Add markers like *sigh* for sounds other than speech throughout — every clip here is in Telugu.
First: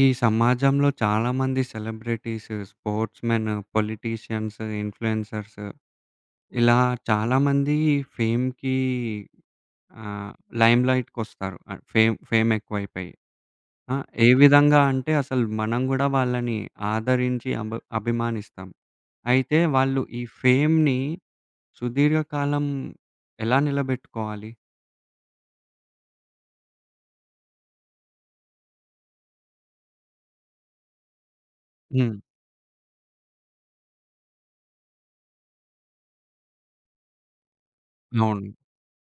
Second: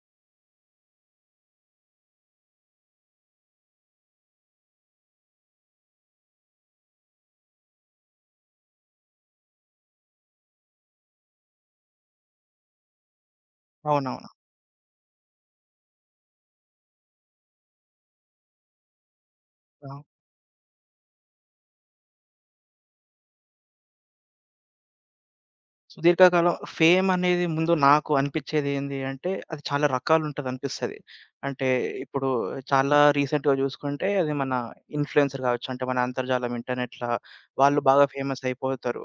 ఈ సమాజంలో చాలామంది సెలబ్రిటీస్, స్పోర్ట్స్‌మెన్, పొలిటీషియన్స్, ఇన్‌ఫ్లుయెన్సర్స్ ఇలా చాలామంది ఫేమ్‌కి ఆహ్, లైమ్‌లైట్‌కొస్తారు. ఫేమ్ ఫేమ్ ఎక్కువైపోయి. ఆ! ఏ అవునవును. విధంగా అంటే అసలు మనం గూడా వాళ్ళని ఆదరించి అభిమానిస్తాం. అయితే ఆ! వాళ్ళు ఈ ఫేమ్‌ని సుదీర్ఘకాలం ఎలా నిలబెట్టుకోవాలి? సుదీర్ఘకాలం ఫేమనేది ముందు నాకు అనిపిచ్చేది ఏంది అంటే, అది చాలా రకాలుంటదనిపిస్తది. అంటే హ్మ్. ఇప్పుడు చాలా రీసెంట్‌గా జూసుకుంటే అది మన ఇన్‌ఫ్లుయెన్సర్ గావచ్చు. అంటే మన అంతర్జాలం ఇంటర్నెట్‌లా వాళ్ళు బాగా అవును. ఫేమసయిపోతారు.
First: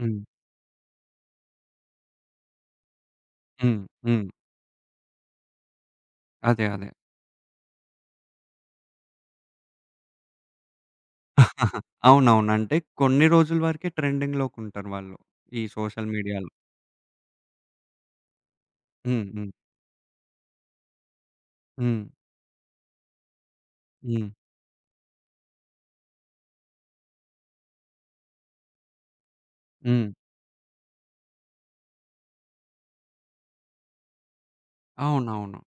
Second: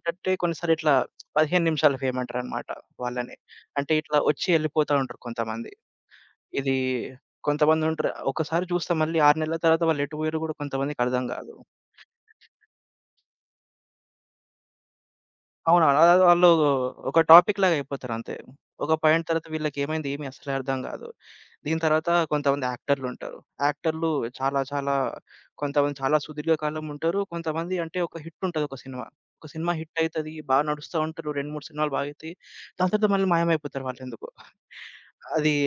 హ్మ్. కొన్నిసార్లు ఇట్లా 15 నిమిషాల ఫేమంటారనమాట వాళ్ళని. హ్మ్. అంటే ఇట్లా హ్మ్. ఒచ్చి యెళ్ళిపోతా ఉంటారు కొంతమంది. అదే. ఇది అదే. కొంతమందుంటరు. ఒకసారి చూస్తాం మళ్ళీ 6 నెలల తర్వాత వాళ్ళెటు పోయిర్రో గూడా కొంతమందికర్థం గాదు. అవునవును. అంటే కొన్ని రోజుల వరకే ట్రెండింగ్‌లోకుంటారు వాళ్ళు ఈ అవునా! సోషల్ అలా వాళ్ళు మీడియాలో. ఒక టాపిక్ లాగా అయిపోతారు అంతే. ఒక హ్మ్. పాయింట్ తర్వాత హ్మ్. వీళ్ళకేమైంది ఏమి అసలే అర్థం కాదు. దీని హ్మ్. తర్వాత కొంతమంది యాక్టర్‌లుంటారు. యాక్టర్‌లు హ్మ్. చాలా చాలా కొంతమంది చాలా సుదీర్ఘ కాలం ఉంటారు. కొంతమంది అంటే ఒక హిట్ ఉంటది ఒక సినిమా. ఒక సినిమా హిట్ హ్మ్. అయితది. బాగా నడుస్తా ఉంటారు. 2, 3 సినిమాలు బాగా అయితాయి. దాని తర్వాత మళ్ళీ మాయమైపోతారు వాళ్ళెందుకో. అది అవునవును.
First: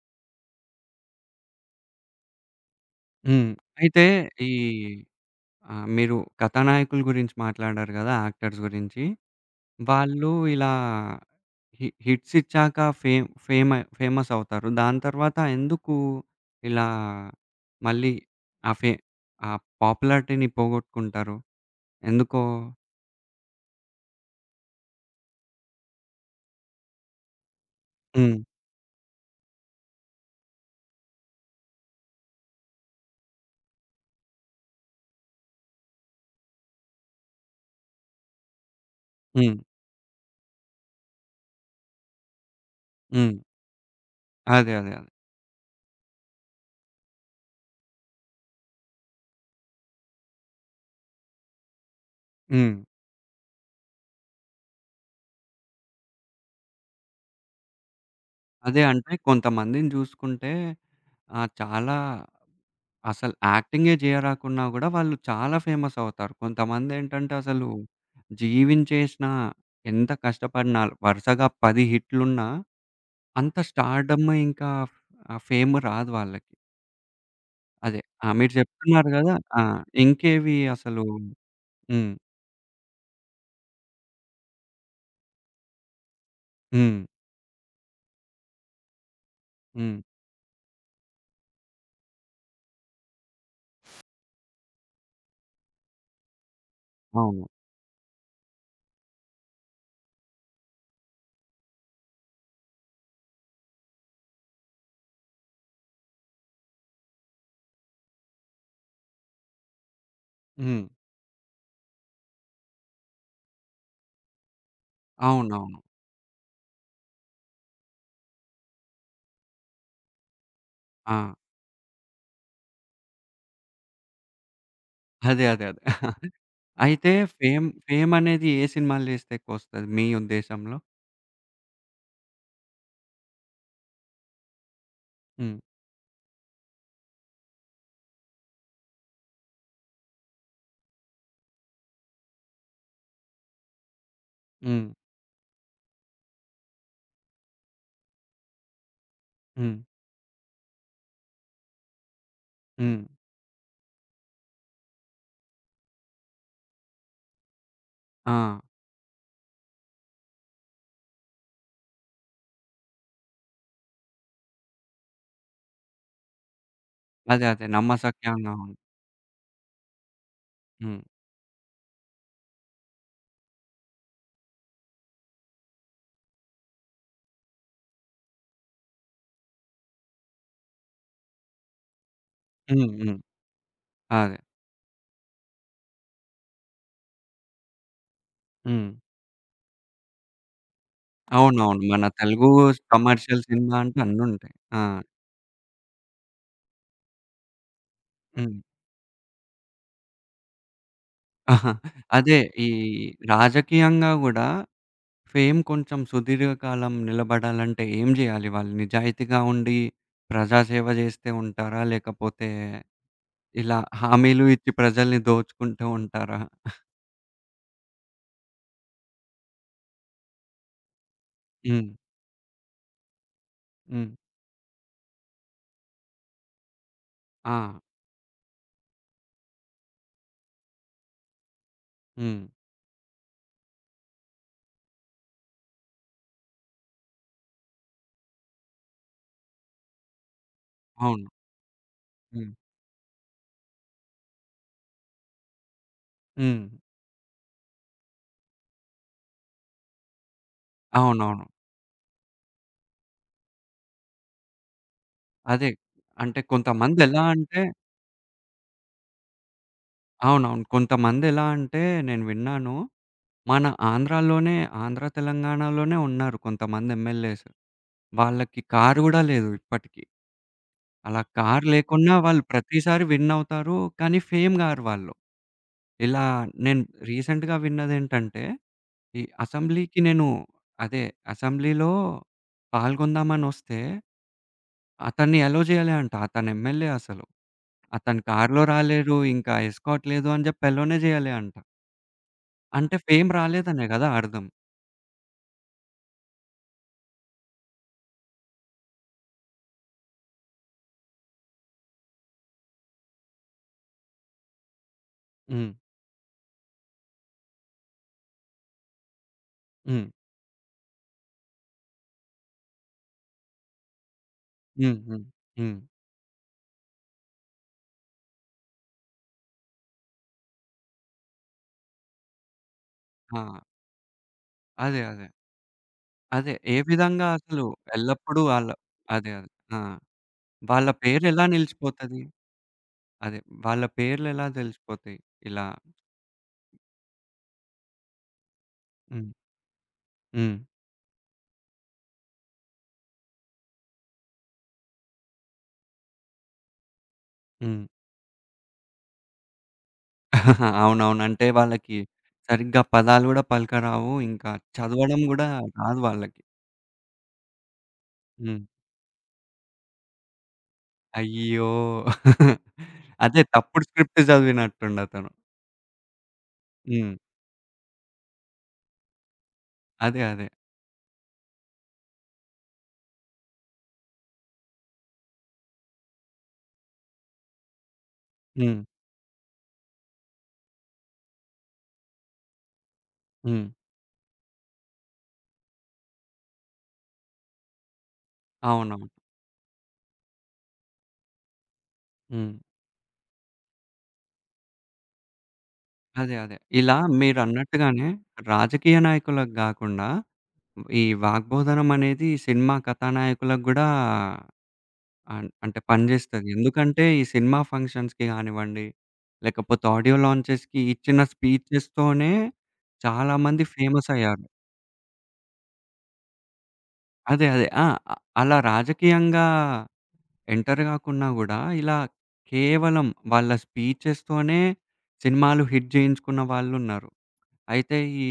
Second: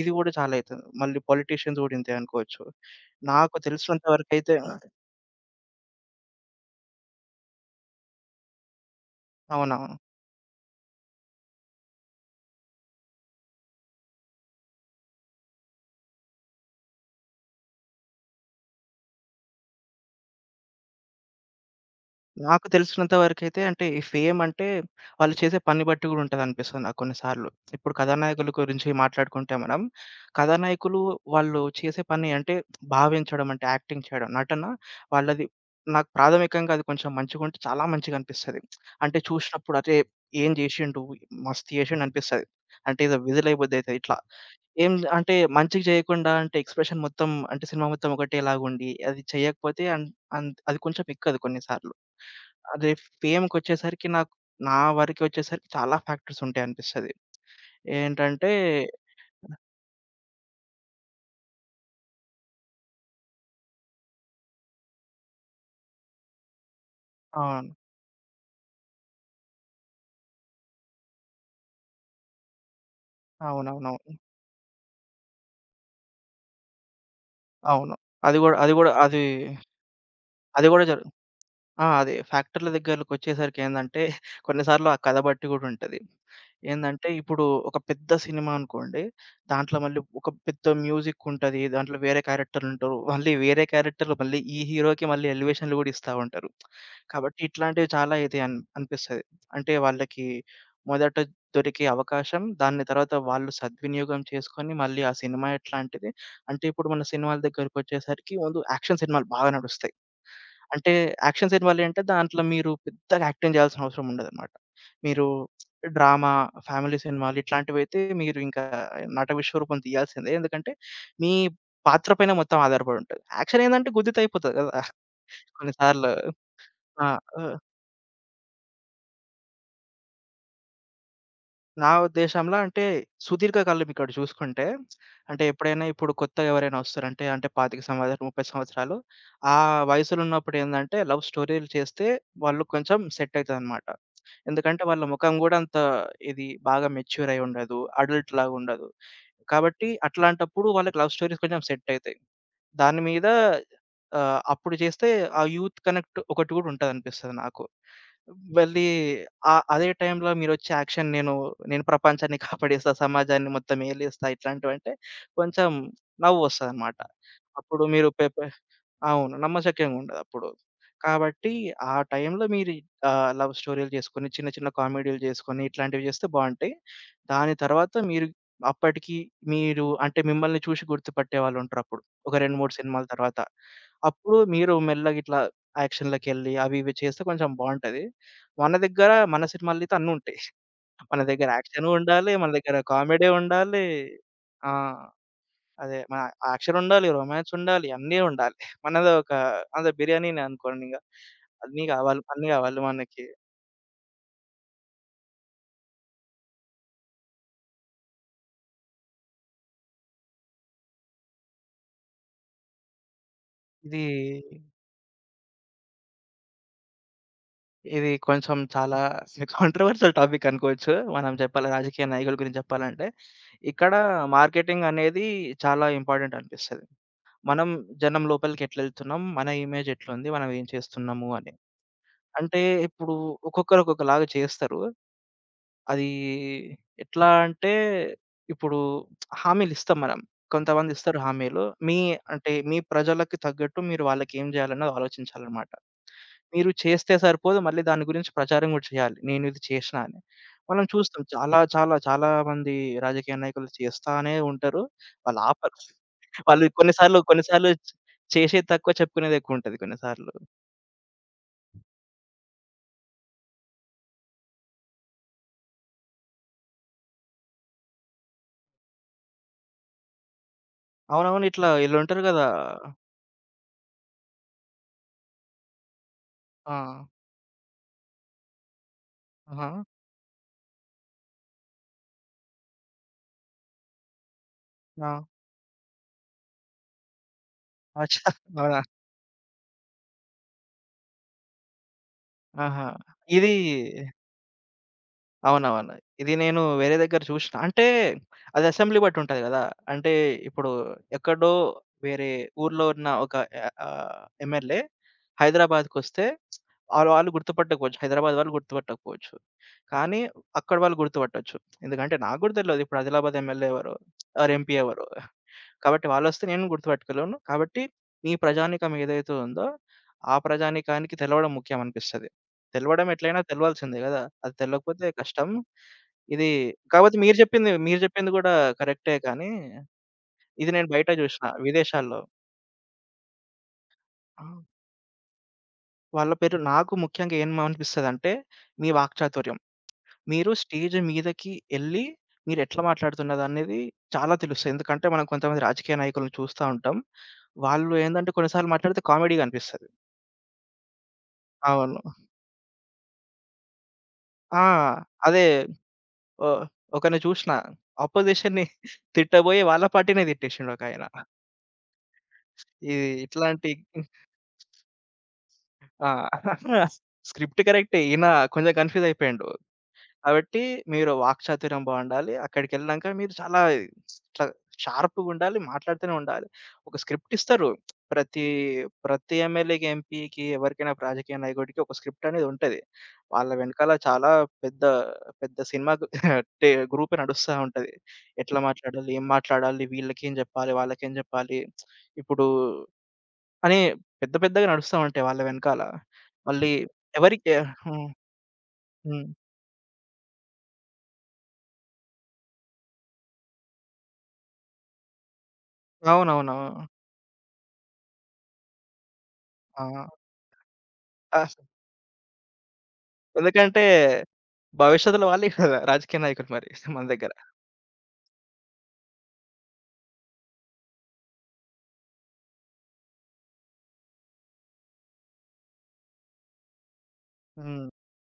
ఇది కూడా చాలా అయితది. మళ్ళీ పొలిటీషియన్స్ కూడా ఇంతే అనుకోవచ్చు. హ్మ్. నాకు అయితే తెలిసినంత ఈ వరకైతే మీరు కథానాయకుల గురించి మాట్లాడారు గదా! యాక్టర్స్ గురించి. అవునవును. వాళ్ళు ఇలా హిట్స్ ఇచ్చాక ఫేమ్ ఫేమ ఫేమస్ అవుతారు. దాని తర్వాత ఎందుకు ఇలా మళ్ళీ ఆ ఫే ఆ పాపులారిటీని పోగొట్టుకుంటారు? ఎందుకో? నాకు తెలిసినంత వరకైతే అంటే ఈ ఫేమ్ అంటే వాళ్ళు చేసే పని బట్టి గూడా ఉంటదనిపిస్తుంది నాకు కొన్నిసార్లు. ఇప్పుడు హ్మ్. కథానాయకుల గురించి మాట్లాడుకుంటే మనం, కథానాయకులు వాళ్ళు చేసే పని అంటే భావించడం అంటే యాక్టింగ్ చేయడం. నటన వాళ్ళది నాకు ప్రాథమికంగా అది కొంచెం మంచిగుంటే చాలా మంచిగనిపిస్తది. అంటే హ్మ్. చూసినప్పుడు అరే! ఏం జేషిండు మస్తు జేషిండు అనిపిస్తది. అంటే ఏదో హ్మ్. విధులైబుద్దయితది ఇట్లా. అదే. అదే. ఏం అదే. అంటే మంచిగా జేయకుండా అంటే ఎక్స్‌ప్రెషన్ మొత్తం అంటే సినిమా మొత్తం ఒకటేలాగుండి, అది చేయకపోతే అన్ అన్ అది కొంచెం ఎక్కదు కొన్ని సార్లు. హ్మ్. అదే ఫేమ్‌కొచ్చేసరికి నాకు నా వరకొచ్చేసరికి చాలా ఫ్యాక్టర్స్ ఉంటాయి అనిపిస్తది. ఏంటంటే అదే. అంటే కొంతమందిని జూసుకుంటే చాలా అసలు యాక్టింగే జేయరాకున్నా గూడా వాళ్ళు చాలా ఫేమస్ అవుతారు. కొంతమందేంటంటే అసలు అవును. జీవించేసినా, ఎంత కష్టపడినా, వరుసగా 10 హిట్లున్నా, అంత అవునవునవును. స్టార్‌డమ్ ఇంకా ఫేమ్ రాదు వాళ్ళకి. అవును. అదే. ఆ! అది మీరు గూడా అది గూడా జెప్తున్నారు అది గదా! ఆ! ఇంకేవి అది గూడా అసలు? జరు ఆ! హ్మ్. అదే ఫ్యాక్టరీల దగ్గరకొచ్చేసరికేందంటే, కొన్నిసార్లు ఆ కథ బట్టి గూడా ఉంటది. హ్మ్. ఏందంటే, ఇప్పుడు ఒక పెద్ద సినిమా అనుకోండి, దాంట్లో హ్మ్. మళ్ళీ ఒక పెద్ద మ్యూజిక్ ఉంటది. దాంట్లో వేరే క్యారెక్టర్‌లుంటరు. మళ్ళీ వేరే క్యారెక్టర్‌లు మళ్ళీ ఈ హీరోకి మళ్ళీ ఎలివేషన్‌లు గూడా ఇస్తా ఉంటారు. కాబట్టి అవును. ఇట్లాంటివి చాలా ఇది అనిపిస్తది. అంటే వాళ్ళకి మొదట దొరికే అవకాశం, దాన్ని తర్వాత వాళ్ళు సద్వినియోగం చేసుకొని మళ్ళీ ఆ సినిమా ఎట్లాంటిది అంటే ఇప్పుడు మన సినిమాల దగ్గరకొచ్చేసరికి ముందు యాక్షన్ సినిమాలు బాగా నడుస్తయి. హ్మ్. అంటే యాక్షన్ సినిమాలేంటే దాంట్లో మీరు పెద్దగా యాక్టింగ్ చేయాల్సిన అవసరం ఉండదనమాట. మీరు అవునవును. డ్రామా, ఫ్యామిలీ సినిమాలు ఇట్లాంటివైతే మీరు ఇంకా నట విశ్వరూపం తీయాల్సిందే. ఎందుకంటే మీ ఆ! పాత్ర పైన మొత్తం ఆధారపడి ఉంటది. యాక్షన్ ఏందంటే గుద్దితే అయిపోతది గదా! అదే. అదే. కొన్ని సార్లు. అదే. ఆ! అయితే ఆహ్, ఫేమనేది ఏ సినిమాలు చేస్తే ఎక్కువొస్తది మీ ఉద్దేశంలో? నా ఉద్దేశంలో అంటే సుదీర్ఘ కాలం ఇక్కడ చూసుకుంటే అంటే హ్మ్. ఎప్పుడైనా ఇప్పుడు కొత్తగా ఎవరైనా వస్తారంటే అంటే 25 సంవత్సరాలు, 30 సంవత్సరాలు ఆ వయసులో ఉన్నప్పుడు ఏందంటే లవ్ స్టోరీలు చేస్తే వాళ్ళు కొంచెం సెట్ అయితదనమాట. ఎందుకంటే హ్మ్. వాళ్ళ ముఖం గూడా అంత ఇది బాగా మెచ్యూర్ అయి ఉండదు. అడల్ట్ లాగా ఉండదు. హ్మ్. కాబట్టి అట్లాంటప్పుడు వాళ్ళకి లవ్ స్టోరీస్ కొంచెం సెట్ అయితాయి. హ్మ్. దాని మీద అప్పుడు చేస్తే ఆ యూత్ కనెక్ట్ ఒకటి గూడా ఉంటదనిపిస్తది నాకు. ఆ! మళ్ళీ అదే టైంలో మీరొచ్చే యాక్షన్ నేను ప్రపంచాన్ని *laughs* కాపాడేస్తా, సమాజాన్ని మొత్తం ఏలేస్తా ఇట్లాంటివంటే కొంచెం నవ్వొస్తదనమాట. అదే. అదే. అప్పుడు మీరు పె పె 'నమ్మశక్యంగా ఉంది.' అవును. నమ్మశక్యంగా ఉండదప్పుడు. హ్మ్. కాబట్టి ఆ టైంలో మీరు లవ్ స్టోరీలు చేసుకొని, చిన్న చిన్న కామెడీలు చేసుకొని, ఇట్లాంటివి చేస్తే బావుంటాయి. దాని తర్వాత మీరు అప్పటికి మీరు అంటే మిమ్మల్ని చూసి గుర్తుపట్టే వాళ్ళుంటారప్పుడు. ఒక 2, 3 హ్మ్. సినిమాల హ్మ్. తర్వాత. అదే. అప్పుడు మీరు మెల్లగా ఇట్లా యాక్షన్‌లకెళ్ళి అవి ఇవి చేస్తే కొంచెం బావుంటది. మన హ్మ్. దగ్గర మన సినిమాలయితే అన్నుంటాయి. మన దగ్గర అవునవును. యాక్షను మన ఉండాలి. తెలుగు మన దగ్గర కామెడీ కమర్షియల్ సినిమా ఉండాలి. అంటే అన్నుంటాయి. ఆ! ఆ! అదే. మన యాక్షనుండాలి, రొమాన్సుండాలి, అన్నీ హ్మ్. ఉండాలి. *laughs* మనది ఒక అదే బిర్యానీనే అనుకోండింగ. అన్నీ *laughs* గావాలి, అదే అన్నీ ఈ గావాలి మనకి. రాజకీయంగా గూడా ఫేమ్ కొంచెం సుదీర్ఘకాలం నిలబడాలంటే ఏం జేయాలి వాళ్ళు? నిజాయితీగా ఉండి ప్రజాసేవ జేస్తే ఉంటారా? లేకపోతే ఇలా ఇది, హామీలు ఇచ్చి ప్రజల్ని దోచుకుంటూ ఉంటారా? ఇది కొంచెం చాలా *laughs* కాంట్రోవర్షియల్ టాపిక్ అనుకోవచ్చు. మనం చెప్పాలి హ్మ్. రాజకీయ నాయకుల గురించి చెప్పాలంటే. ఇక్కడ హ్మ్. మార్కెటింగ్ అనేది చాలా ఇంపార్టెంట్ అనిపిస్తది. ఆ! మనం జనం లోపలికి ఎట్లెళ్తున్నాం, మన ఇమేజ్ ఎట్లుంది, మనం ఏం చేస్తున్నాము అని. హ్మ్. అంటే ఇప్పుడు ఒక్కొక్కరు ఒక్కొక్కలాగా చేస్తరు. అది ఎట్లా అంటే, ఇప్పుడు హామీలిస్తాం మనం. కొంతమంది ఇస్తారు అవును. హామీలు. మీ హ్మ్. అంటే మీ ప్రజలకి తగ్గట్టు మీరు వాళ్ళకేం జేయాలన్నది ఆలోచించాలన్నమాట. హ్మ్. మీరు చేస్తే సరిపోదు, మళ్ళీ దాని గురించి ప్రచారం గూడా చేయాలి. నేను ఇది చేషినా అని. మనం చూస్తాం అవునవును. చాలా, చాలా, చాలా మంది రాజకీయ నాయకులు చేస్తానే ఉంటారు. వాళ్ళు అదే. ఆపరు. అంటే వాళ్ళు కొన్ని సార్లు కొంతమందెలా కొన్ని అంటే సార్లు చ్ చేసేది తక్కువ, చెప్పుకునేది ఎక్కువుంటది కొన్ని సార్లు. అవునవును, కొంతమందెలా అంటే నేను విన్నాను. మన ఆంధ్రాలోనే, ఆంధ్ర, తెలంగాణలోనే ఉన్నారు కొంతమంది ఎమ్మెల్యేస్. వాళ్ళకి కారు గూడా లేదు ఇప్పటికి. అలా అవునవును. కారు ఇట్లా లేకున్నా ఈళ్ళుంటారు వాళ్ళు గదా! ప్రతిసారి విన్ అవుతారు, కానీ ఫేమ్ గారు వాళ్ళు. ఇలా ఆ! నేను రీసెంట్‌గా విన్నదేంటంటే, ఈ ఆహా! అసెంబ్లీకి నేను అదే అసెంబ్లీలో పాల్గొందామనొస్తే ఆ! అతన్ని అలో జేయలే అంట. అతను ఎమ్మెల్యే అసలు. అతను అచ్చా! కారులో అవునా? రాలేరు, ఇంకా ఎస్కార్ట్ లేదు అని జెప్పి అలోనే జేయలే అంట. ఆహా! అంటే ఫేమ్ ఇది రాలేదనే గదా అర్థం. అవునవును. ఇది నేను వేరే దగ్గర చూషిన. అంటే అది అసెంబ్లీ బట్టి ఉంటది గదా! అంటే ఇప్పుడు ఎక్కడో వేరే ఊర్లో ఉన్న ఒక ఆహ్, ఆహ్, ఎమ్మెల్యే హ్మ్. హైదరాబాద్‌కొస్తే వాళ్ళు గుర్తుపట్టకపోవచ్చు. హైదరాబాద్ వాళ్ళు గుర్తుపట్టకపోవచ్చు. హ్మ్. కానీ అక్కడ వాళ్ళు గుర్తుపట్టొచ్చు. ఎందుకంటే నాకు గూడా తెలవదు ఇప్పుడు ఆదిలాబాద్ ఎమ్మెల్యే ఎవరో ఆర్ ఎంపీ హ్మ్. ఎవరో. హ్మ్. హ్మ్. కాబట్టి వాళ్ళొస్తే నేను గుర్తుపెట్టుకోలేను. కాబట్టి మీ ప్రజానీకం ఏదైతే ఉందో, ఆ ప్రజానీకానికి తెలవడం ముఖ్యం అనిపిస్తది. తెలవడం ఆ! ఎట్లైనా తెలవాల్సిందే గదా! అది అదే. తెలవకపోతే అదే. కష్టం. ఇది అదే. ఏ కాపోతే విధంగా అసలు మీరు జెప్పింది ఎల్లప్పుడూ గూడా ఆళ్ళ కరెక్టే అదే. అదే. కానీ, ఆ! ఇది వాళ్ళ నేను బయట పేరెలా జూషిన విదేశాల్లో. నిలిచిపోతది? అదే. వాళ్ళ ఆ! పేర్లెలా దెలిసిపోతాయి ఇలా? వాళ్ళ పేరు నాకు ముఖ్యంగా ఏమనిపిస్తదంటే, మీ హ్మ్. వాక్చాతుర్యం. మీరు హ్మ్. స్టేజ్ మీదకి ఎళ్లి మీరెట్లా మాట్లాడుతున్నదనేది చాలా తెలుస్తది. ఎందుకంటే మనం కొంతమంది రాజకీయ నాయకులను చూస్తా ఉంటాం. హ్మ్. వాళ్ళు ఏందంటే కొన్ని సార్లు మాట్లాడితే కామెడీగా అనిపిస్తది. అవునవును. అంటే వాళ్ళకి అవును. సరిగ్గా పదాలు గూడా పలకరావు. ఇంకా ఆ! చదవడం అదే గూడా రాదు వాళ్ళకి. ఒ ఒకరిని చూసిన హ్మ్. అపోజిషన్‌ని తిట్టబోయి వాళ్ళ పార్టీనే తిట్టేసిండొకాయన. అయ్యో! ఇది అదే ఇట్లాంటి తప్పుడు స్క్రిప్ట్ చదివినట్టుండతను. ఆ! హ్మ్. స్క్రిప్ట్ కరెక్టే. ఈయన కొంచెం కన్‌ఫ్యూజ్ అయిపోయిండు. అదే. అదే. కాబట్టి మీరు వాక్చాతుర్యం బావుండాలి. అక్కడికెళ్ళినంక మీరు చాలా ఇట్లా షార్ప్‌గుండాలి. మాట్లాడుతూనే ఉండాలి. ఒక స్క్రిప్ట్ ఇస్తారు. ప్రతి, హ్మ్. ప్రతి ఎమ్మెల్యేకి, ఎంపీకి, ఎవరికైనా రాజకీయ నాయకుడికి ఒక స్క్రిప్ట్ అనేది ఉంటది. వాళ్ళ హ్మ్. వెనకాల చాలా పెద్ద, పెద్ద సినిమా గ్రూపే నడుస్తా ఉంటది. ఎట్లా అవునవును. మాట్లాడాలి? ఏం మాట్లాడాలి? వీళ్ళకేం జెప్పాలి? వాళ్ళకేం జెప్పాలి? ఇప్పుడు హ్మ్. అని పెద్దగా నడుస్తా ఉంటాయి వాళ్ళ వెనకాల. అదే. అదే. మళ్ళీ ఇలా ఎవరికి హ్మ్. మీరన్నట్టుగానే రాజకీయ హ్మ్. నాయకులకు గాకుండా, ఈ వాగ్బోధనం అనేది సినిమా కథానాయకులకు గూడా అంటే పని జేస్తది. అవునవును. ఎందుకంటే, ఈ సినిమా ఫంక్షన్స్‌కి గానివ్వండి, లేకపోతే ఆ! ఆడియో లాంచెస్‌కి ఇచ్చిన ఆ! స్పీచెస్‌తోనే చాలామంది ఎందుకంటే ఫేమసయ్యారు. భవిష్యత్తులో వాళ్ళే కదా! రాజకీయ నాయకులు మరి మన దగ్గర. అదే. అదే. ఆ! అ అలా రాజకీయంగా ఎంటర్ గాకున్నా గూడా, ఇలా కేవలం వాళ్ళ స్పీచెస్‌తోనే సినిమాలు హిట్ జేయించుకున్న వాళ్ళున్నారు. హ్మ్. అయితే ఈ,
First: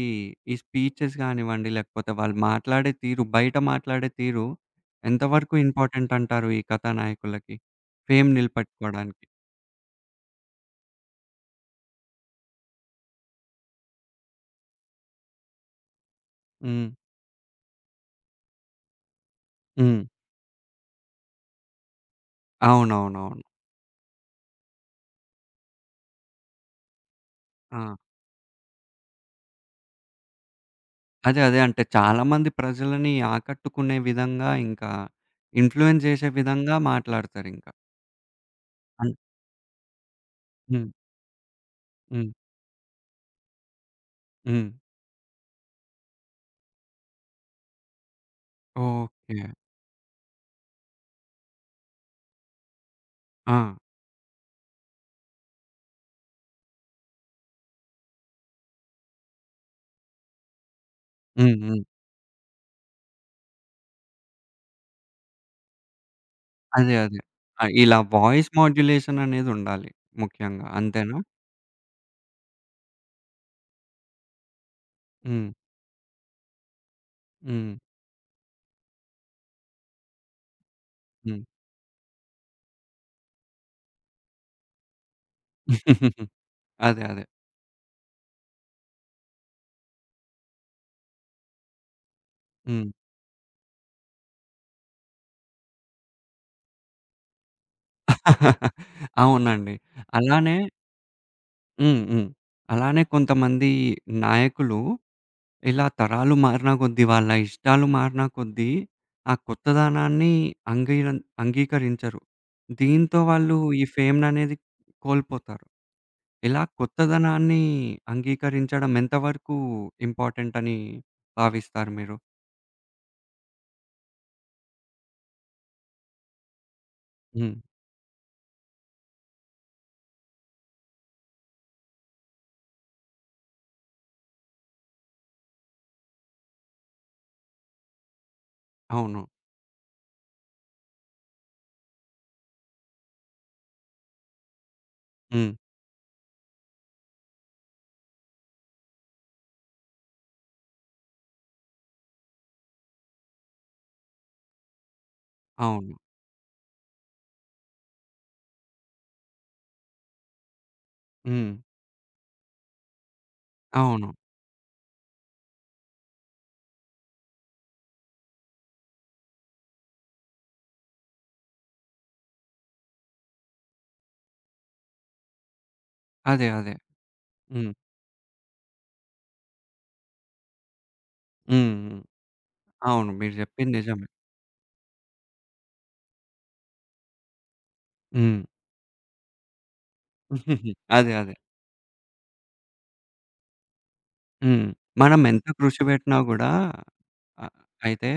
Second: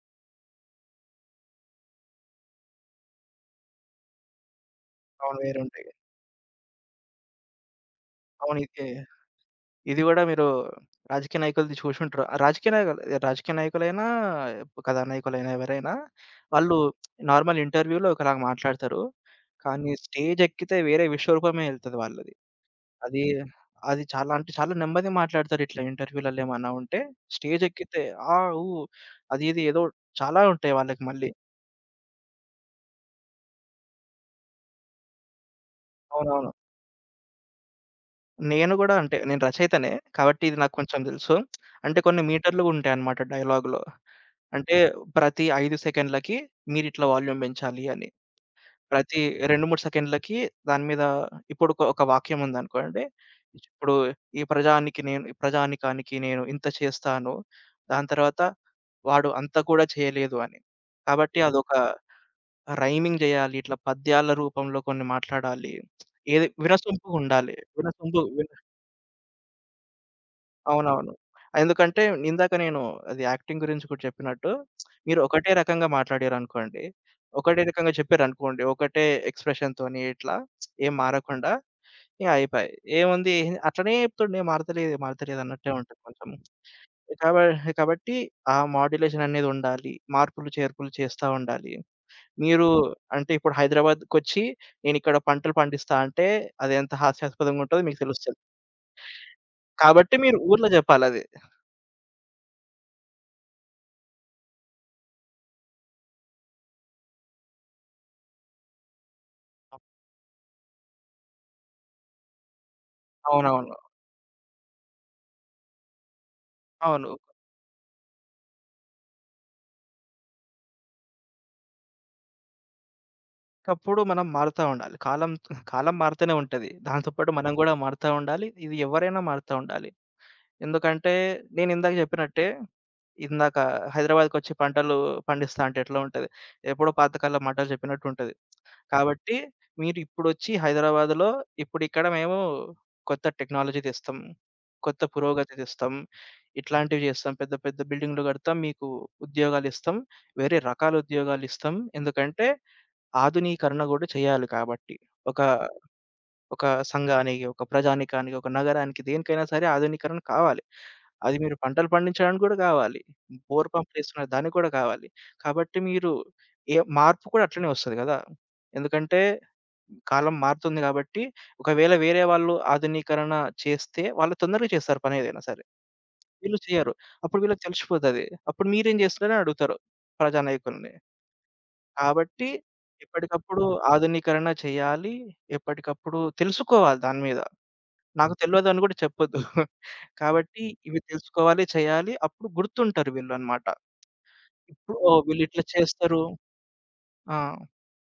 ఈ స్పీచెస్ గానివ్వండి, లేకపోతే వాళ్ళు మాట్లాడే తీరు, బయట మాట్లాడే తీరు అవును. ఎంతవరకు వేరుంటాయి. ఇంపార్టెంట్ అంటారు ఈ కథానాయకులకి ఫేమ్ అవును. ఇది నిలబెట్టుకోడానికి? ఇది గూడా మీరు రాజకీయ నాయకులది చూసుంటారు. ఆ రాజకీయ నాయకులు రాజకీయ నాయకులైనా, కథానాయకులైనా ఎవరైనా వాళ్ళు హ్మ్. నార్మల్ ఇంటర్వ్యూలో ఒకలాగా మాట్లాడతారు. కానీ హ్మ్. స్టేజ్ ఎక్కితే వేరే విశ్వరూపమే ఎళ్తది వాళ్ళది. అది అవునవునవును. అది చాలా అంటే చాలా నెమ్మదిగా మాట్లాడతారు ఇట్లా ఇంటర్వ్యూలలో ఏమన్నా ఉంటే. స్టేజ్ ఆ! ఎక్కితే ఆ! ఊ అది ఇది ఏదో చాలా ఉంటాయి వాళ్ళకి మళ్ళీ. అదే. అదే. అంటే చాలామంది ప్రజలని ఆకట్టుకునే విధంగా ఇంకా ఇన్‌ఫ్లూయెన్స్ చేసే అవునవును. విధంగా మాట్లాడతారింక. నేను గూడా అన్ అంటే నేను రచయితనే. కాబట్టి ఇది నాకు హ్మ్. కొంచెం తెలుసు. అంటే కొన్ని హ్మ్. మీటర్లు ఉంటాయన్నమాట డైలాగ్‌లో. హ్మ్. అంటే ప్రతి 5 సెకండ్లకి మీరిట్లా వాల్యూమ్ పెంచాలి అని. ప్రతి ఓకే. 2, 3 సెకండ్లకి దాని మీద ఇప్పుడు ఒక ఒక వాక్యం ఉందనుకోండి. ఆ! ఇప్పుడు ఈ ప్రజానీకానికి నేను ఇంత చేస్తాను. దాని తర్వాత వాడు అంత కూడా చేయలేదు అని. కాబట్టి హ్మ్. అదొక హ్మ్. రైమింగ్ జేయాలి. ఇట్లా పద్యాల రూపంలో కొన్ని మాట్లాడాలి. ఏది అదే. అదే. వినసొంపుగుండాలి. ఆ! ఇలా వినసొంపు వాయిస్ మాడ్యులేషన్ అనేదుండాలి ముఖ్యంగా. అవునవును. అంతేనా? ఎందుకంటే ఇందాక నేను అది యాక్టింగ్ గురించి కూడా చెప్పినట్టు, మీరు హ్మ్. ఒకటే రకంగా మాట్లాడారనుకోండి, ఒకటే హ్మ్. రకంగా చెప్పారనుకోండి, ఒకటే ఎక్స్‌ప్రెషన్‌తోని ఇట్లా ఏం హ్మ్. మారకుండా ఇగ అయిపాయే. ఏముంది అట్లనే చెప్తుండు "ఏం మారతలేదు, ఏం మారతలేదు" అన్నట్టే ఉంటది కొంచెం. *laughs* అదే. అదే. కాబ కాబట్టి ఆ మాడ్యులేషన్ అనేది ఉండాలి. మార్పులు, చేర్పులు చేస్తా ఉండాలి. మీరు హ్మ్. అంటే ఇప్పుడు హైదరాబాద్‌కొచ్చి నేనిక్కడ పంటలు పండిస్తా అంటే అది ఎంత హాస్యాస్పదంగా ఉంటదో మీకు తెలుస్తది. *laughs* అవునండి. కాబట్టి మీరు అలానే ఊర్లో జెప్పాలది. హ్మ్. హ్మ్. అలానే కొంతమంది నాయకులు ఇలా తరాలు మారిన కొద్దీ, వాళ్ళ ఇష్టాలు మారిన కొద్దీ, ఆ కొత్తదనాన్ని అంగీరం అంగీకరించరు. దీంతో వాళ్ళు అవునవును. ఈ ఫేమ్‌ననేది కోల్పోతారు. ఇలా అవును. కొత్తదనాన్ని అంగీకరించడం ఎంతవరకు ఇంపార్టెంటని భావిస్తారు మీరు? ఒకప్పుడు మనం మారుతా ఉండాలి. కాలం కాలం మారుతూనే ఉంటది. దాంతో పాటు మనం హ్మ్. గూడా మారుతా ఉండాలి. ఇది ఎవరైనా మారుతా ఉండాలి. ఎందుకంటే నేనిందాక జెప్పినట్టే, ఇందాక హైదరాబాద్‌కొచ్చి పంటలు పండిస్తా అంటే ఎట్లా ఉంటది? ఎప్పుడో పాతకాలం మాటలు చెప్పినట్టు ఉంటది. అవును. కాబట్టి మీరు ఇప్పుడొచ్చి హైదరాబాద్‌లో ఇప్పుడిక్కడ మేము కొత్త టెక్నాలజీ తెస్తాం. కొత్త హ్మ్. పురోగతి తెస్తాం. ఇట్లాంటివి జేస్తాం. పెద్ద పెద్ద బిల్డింగ్‌లు గడతాం. మీకు ఉద్యోగాలిస్తాం. వేరే రకాల ఉద్యోగాలిస్తాం. ఎందుకంటే ఆధునీకరణ గూడా చేయాలి కాబట్టి. ఒక, అవును. ఒక సంఘానికి, ఒక ప్రజానీకానికి, ఒక నగరానికి దేనికైనా సరే ఆధునీకరణ కావాలి. అది హ్మ్. మీరు పంటలు పండించడానికి గూడా గావాలి. బోర్ అవును. పంపులేస్తున్నారు దానికి గూడా కావాలి. కాబట్టి మీరు ఏ మార్పు కూడా అట్లనే వస్తది గదా! ఎందుకంటే కాలం మారుతుంది గాబట్టి, ఒకవేళ వేరే వాళ్ళు ఆధునీకరణ చేస్తే వాళ్ళు తొందరగా చేస్తారు పనేదైనా సరే. అదే. వీళ్ళు అదే. చేయరు. అప్పుడు వీళ్ళకి హ్మ్. తెలిసిపోతది. అప్పుడు మీరేం జేస్తున్నారని అడుగుతారు ప్రజానాయకుల్ని. హ్మ్. హ్మ్. కాబట్టి అవును, మీరు ఎప్పటికప్పుడు చెప్పింది నిజమే. ఆధునీకరణ చేయాలి. ఎప్పటికప్పుడు తెలుసుకోవాలి దాని మీద. నాకు హ్మ్. తెలవదని గూడా చెప్పొద్దు. *laughs* కాబట్టి ఇవి అదే. అదే. తెలుసుకోవాలి, చేయాలి. అప్పుడు గుర్తుంటారు వీళ్ళనమాట. హ్మ్. ఇప్పుడు మనం ఓహ్! ఎంత వీళ్ళిట్లా కృషి పెట్టినా చేస్తారు. గూడా ఆ! అ అయితే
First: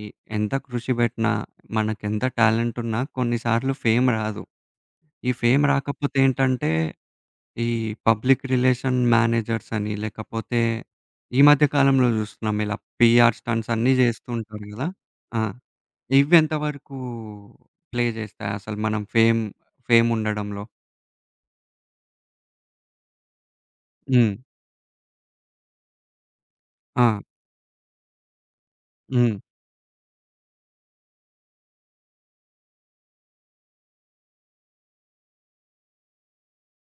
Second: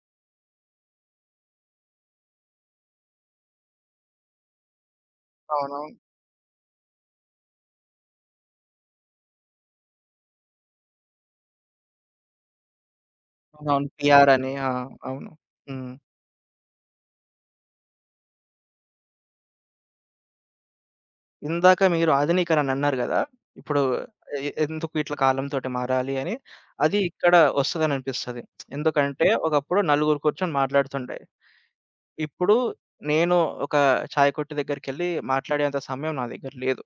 ఈ ఎంత కృషి పెట్టినా, మనకెంత టాలెంట్ ఉన్నా కొన్నిసార్లు ఫేమ్ రాదు. ఈ ఫేమ్ అవునవును. రాకపోతే ఏంటంటే, ఈ పబ్లిక్ రిలేషన్ మేనేజర్స్ అని, లేకపోతే ఈ మధ్య కాలంలో చూస్తున్నాం ఇలా పీఆర్ స్టంట్స్ అవునవును. అన్నీ చేస్తూ పీఆర్ అని. ఉంటారు ఆ! కదా! అవును. ఆ! హ్మ్. ఇవెంత వరకు ప్లే చేస్తాయి అసలు మనం ఫేమ్ ఉండడంలో? ఇందాక మీరు ఆధునీకరణ అన్నారు గదా! ఇప్పుడు హ్మ్. ఎందుకు ఇట్లా కాలంతోటి మారాలి అని. అది ఆ! ఇక్కడ వస్తదననిపిస్తది. ఎందుకంటే హ్మ్. ఒకప్పుడు నలుగురు కూర్చొని మాట్లాడుతుండే. ఇప్పుడు నేను ఒక చాయ్ కొట్టు దగ్గరికెళ్ళి మాట్లాడేంత సమయం నా దగ్గర లేదు.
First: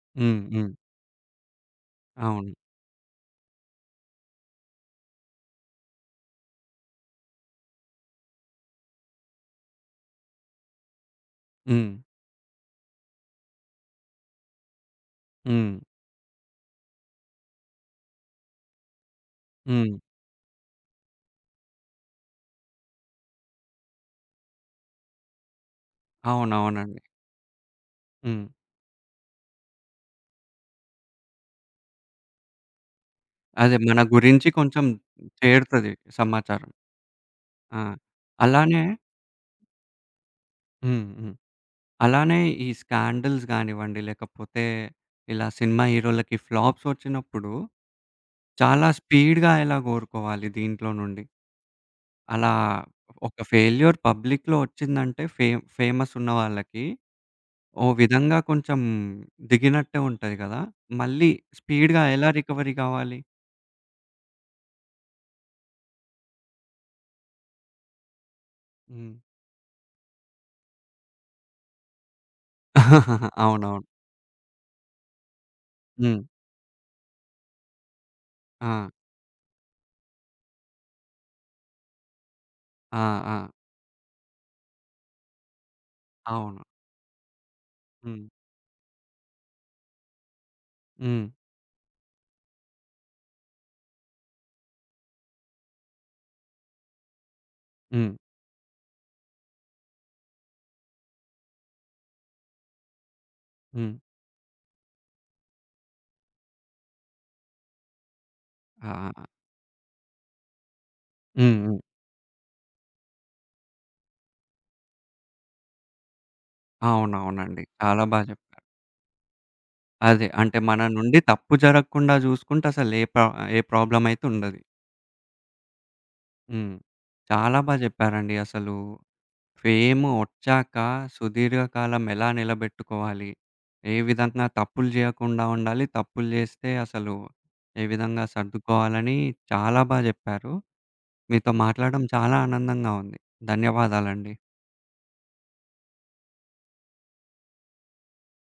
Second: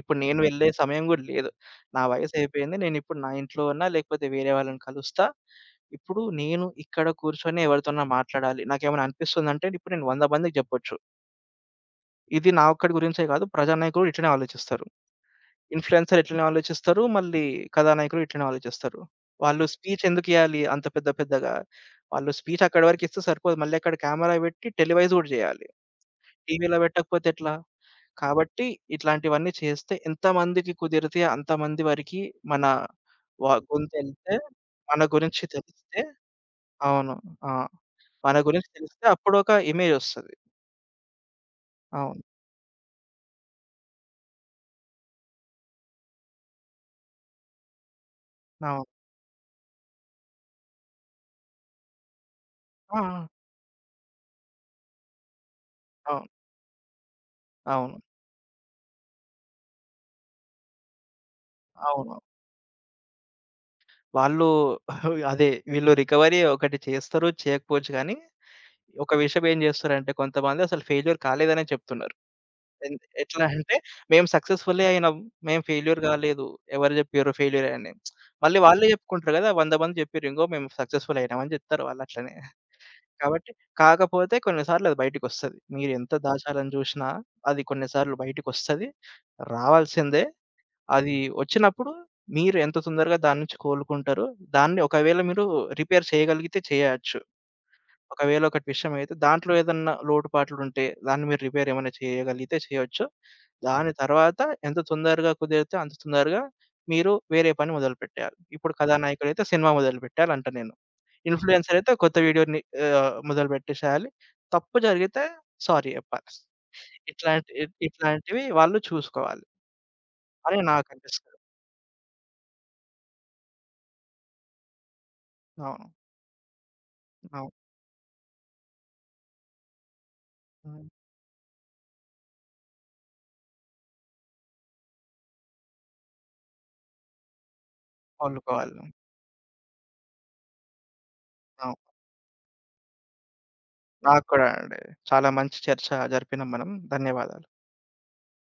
ఇప్పుడు నేను హ్మ్. వెళ్ళే హ్మ్. సమయం గూడా లేదు. నా అవును. వయసయిపోయింది. నేనిప్పుడు నా ఇంట్లో ఉన్నా, లేకపోతే వేరే వాళ్ళని కలుస్తా. ఇప్పుడు నేను ఇక్కడ కూర్చొని ఎవరితోన్నా మాట్లాడాలి. నాకేమైనా అనిపిస్తుందంటే ఇప్పుడు నేను 100 మందికి జెప్పొచ్చు. హ్మ్. ఇది నా ఒక్కడి గురించే గాదు. ప్రజానాయకులు ఇట్లనే ఆలోచిస్తారు. హ్మ్. ఇన్‌ఫ్లుయెన్సర్ ఇట్లనే ఆలోచిస్తారు. మళ్ళీ కథానాయకులు ఇట్లనే ఆలోచిస్తారు. వాళ్ళు హ్మ్. స్పీచ్ ఎందుకియ్యాలి అంత పెద్ద పెద్దగా? వాళ్ళు స్పీచ్ అక్కడి వరకిస్తే సరిపోదు. మళ్ళీ అక్కడ కెమెరా బెట్టి టెలివైజ్ గూడా జేయాలి. టీవీలో అవునవునండి. పెట్టకపోతే ఎట్లా? హ్మ్. కాబట్టి ఇట్లాంటివన్నీ చేస్తే ఎంతమందికి కుదిరితే అంతమంది వరకి మన అదే మన గొంతెళితే, గురించి కొంచెం మన గురించి చేరుతది తెలిస్తే సమాచారం. అవును. ఆ! ఆ! మన గురించి అలానే తెలిస్తే అప్పుడొక ఇమేజొస్తది. హ్మ్. హ్మ్. అవును. అలానే ఈ స్కాండల్స్ గానివ్వండి, లేకపోతే ఇలా సినిమా హీరోలకి ఫ్లాప్స్ వచ్చినప్పుడు అవును. చాలా స్పీడ్‌గా ఎలా కోలుకోవాలి దీంట్లో నుండి? అలా ఆ! ఆ! ఒక ఫెయిల్యూర్ పబ్లిక్‌లో వచ్చిందంటే ఫేమస్ ఉన్న అవును. వాళ్ళకి ఓ అవును. విధంగా కొంచెం దిగినట్టే ఉంటది కదా! మళ్ళీ స్పీడ్‌గా అవును. ఎలా రికవరీ కావాలి? వాళ్ళు *laughs* అదే వీళ్ళు రికవరీ ఒకటి చేస్తారు, చేయకపోవచ్చు గానీ, ఒక హ్మ్. విషయం ఏం చేస్తారంటే కొంతమంది అసలు ఫెయిల్యూర్ కాలేదనే చెప్తున్నారు. ఎన్ *laughs* ఎట్లా అంటే అవునవును. మేము సక్సెస్‌ఫు‌లే అయినాం. మేము ఫెయిల్యూర్ హ్మ్. గాలేదు. ఎవరు జెప్పిర్రు ఫెయిల్యూరే అని. మళ్ళీ ఆ! వాళ్ళే జెప్పుకుంటారు గదా! 100 మంది జెప్పిర్రు ఇంగో మేము సక్సెస్‌ఫుల్ అయినాం అని జెప్తారు వాళ్ళట్లనే. ఆ! ఆ! కాబట్టి కాకపోతే కొన్నిసార్లు అది బయటికొస్తది. మీరెంత అవును. దాచాలని జూషినా అది కొన్నిసార్లు హ్మ్. బయటికొస్తది. రావాల్సిందే. అది హ్మ్. వచ్చినప్పుడు మీరు ఎంత తొందరగా దాని నుంచి కోలుకుంటారో దాన్ని ఒకవేళ మీరు రిపేర్ చేయగలిగితే చేయచ్చు. హ్మ్. ఒకవేళ ఒకటి విషయమైతే దాంట్లో ఏదన్నా లోటుపాట్లుంటే దాన్ని మీరు రిపేరేమైనా చేయగలిగితే చేయొచ్చు. దాని హ్మ్. తర్వాత ఎంత తొందరగా కుదిరితే అంత తొందరగా మీరు వేరే పని మొదలుపెట్టేయాలి. ఇప్పుడు ఆ! కథానాయకుడైతే సినిమా మొదలుపెట్టాలంట నేను. హ్మ్. ఇన్‌ఫ్లుయెన్సర్ హ్మ్. అయితే కొత్త వీడియోని మొదలుపెట్టేసేయాలి. తప్పు జరిగితే సారీ జెప్పాలి. అవునవునండి. చాలా బా ఇట్లాంటివి చెప్పారు. వాళ్ళు చూసుకోవాలి అదే అంటే అని మన నుండి నాకనిపిస్తది. తప్పు జరగకుండా జూసుకుంటే అసలు ఏ ప్రాబ్లమ్ అయితే ఉండదు. అవును. హ్మ్. అవును. చాలా బా జెప్పారండి. అసలు ఫేమ్ ఒచ్చాక హ్మ్. సుదీర్ఘకాలం ఎలా నిలబెట్టుకోవాలి? ఏ విధంగా తప్పులు జేయకుండా ఉండాలి? తప్పులు జేస్తే అసలు ఏ విధంగా వదులుకోవాలి. సర్దుకోవాలని చాలా బా జెప్పారు. మీతో అవును. మాట్లాడడం చాలా ఆనందంగా ఉంది. నాకు ధన్యవాదాలండి. కూడా అండి. చాలా మంచి చర్చ జరిపినాం మనం. ధన్యవాదాలు.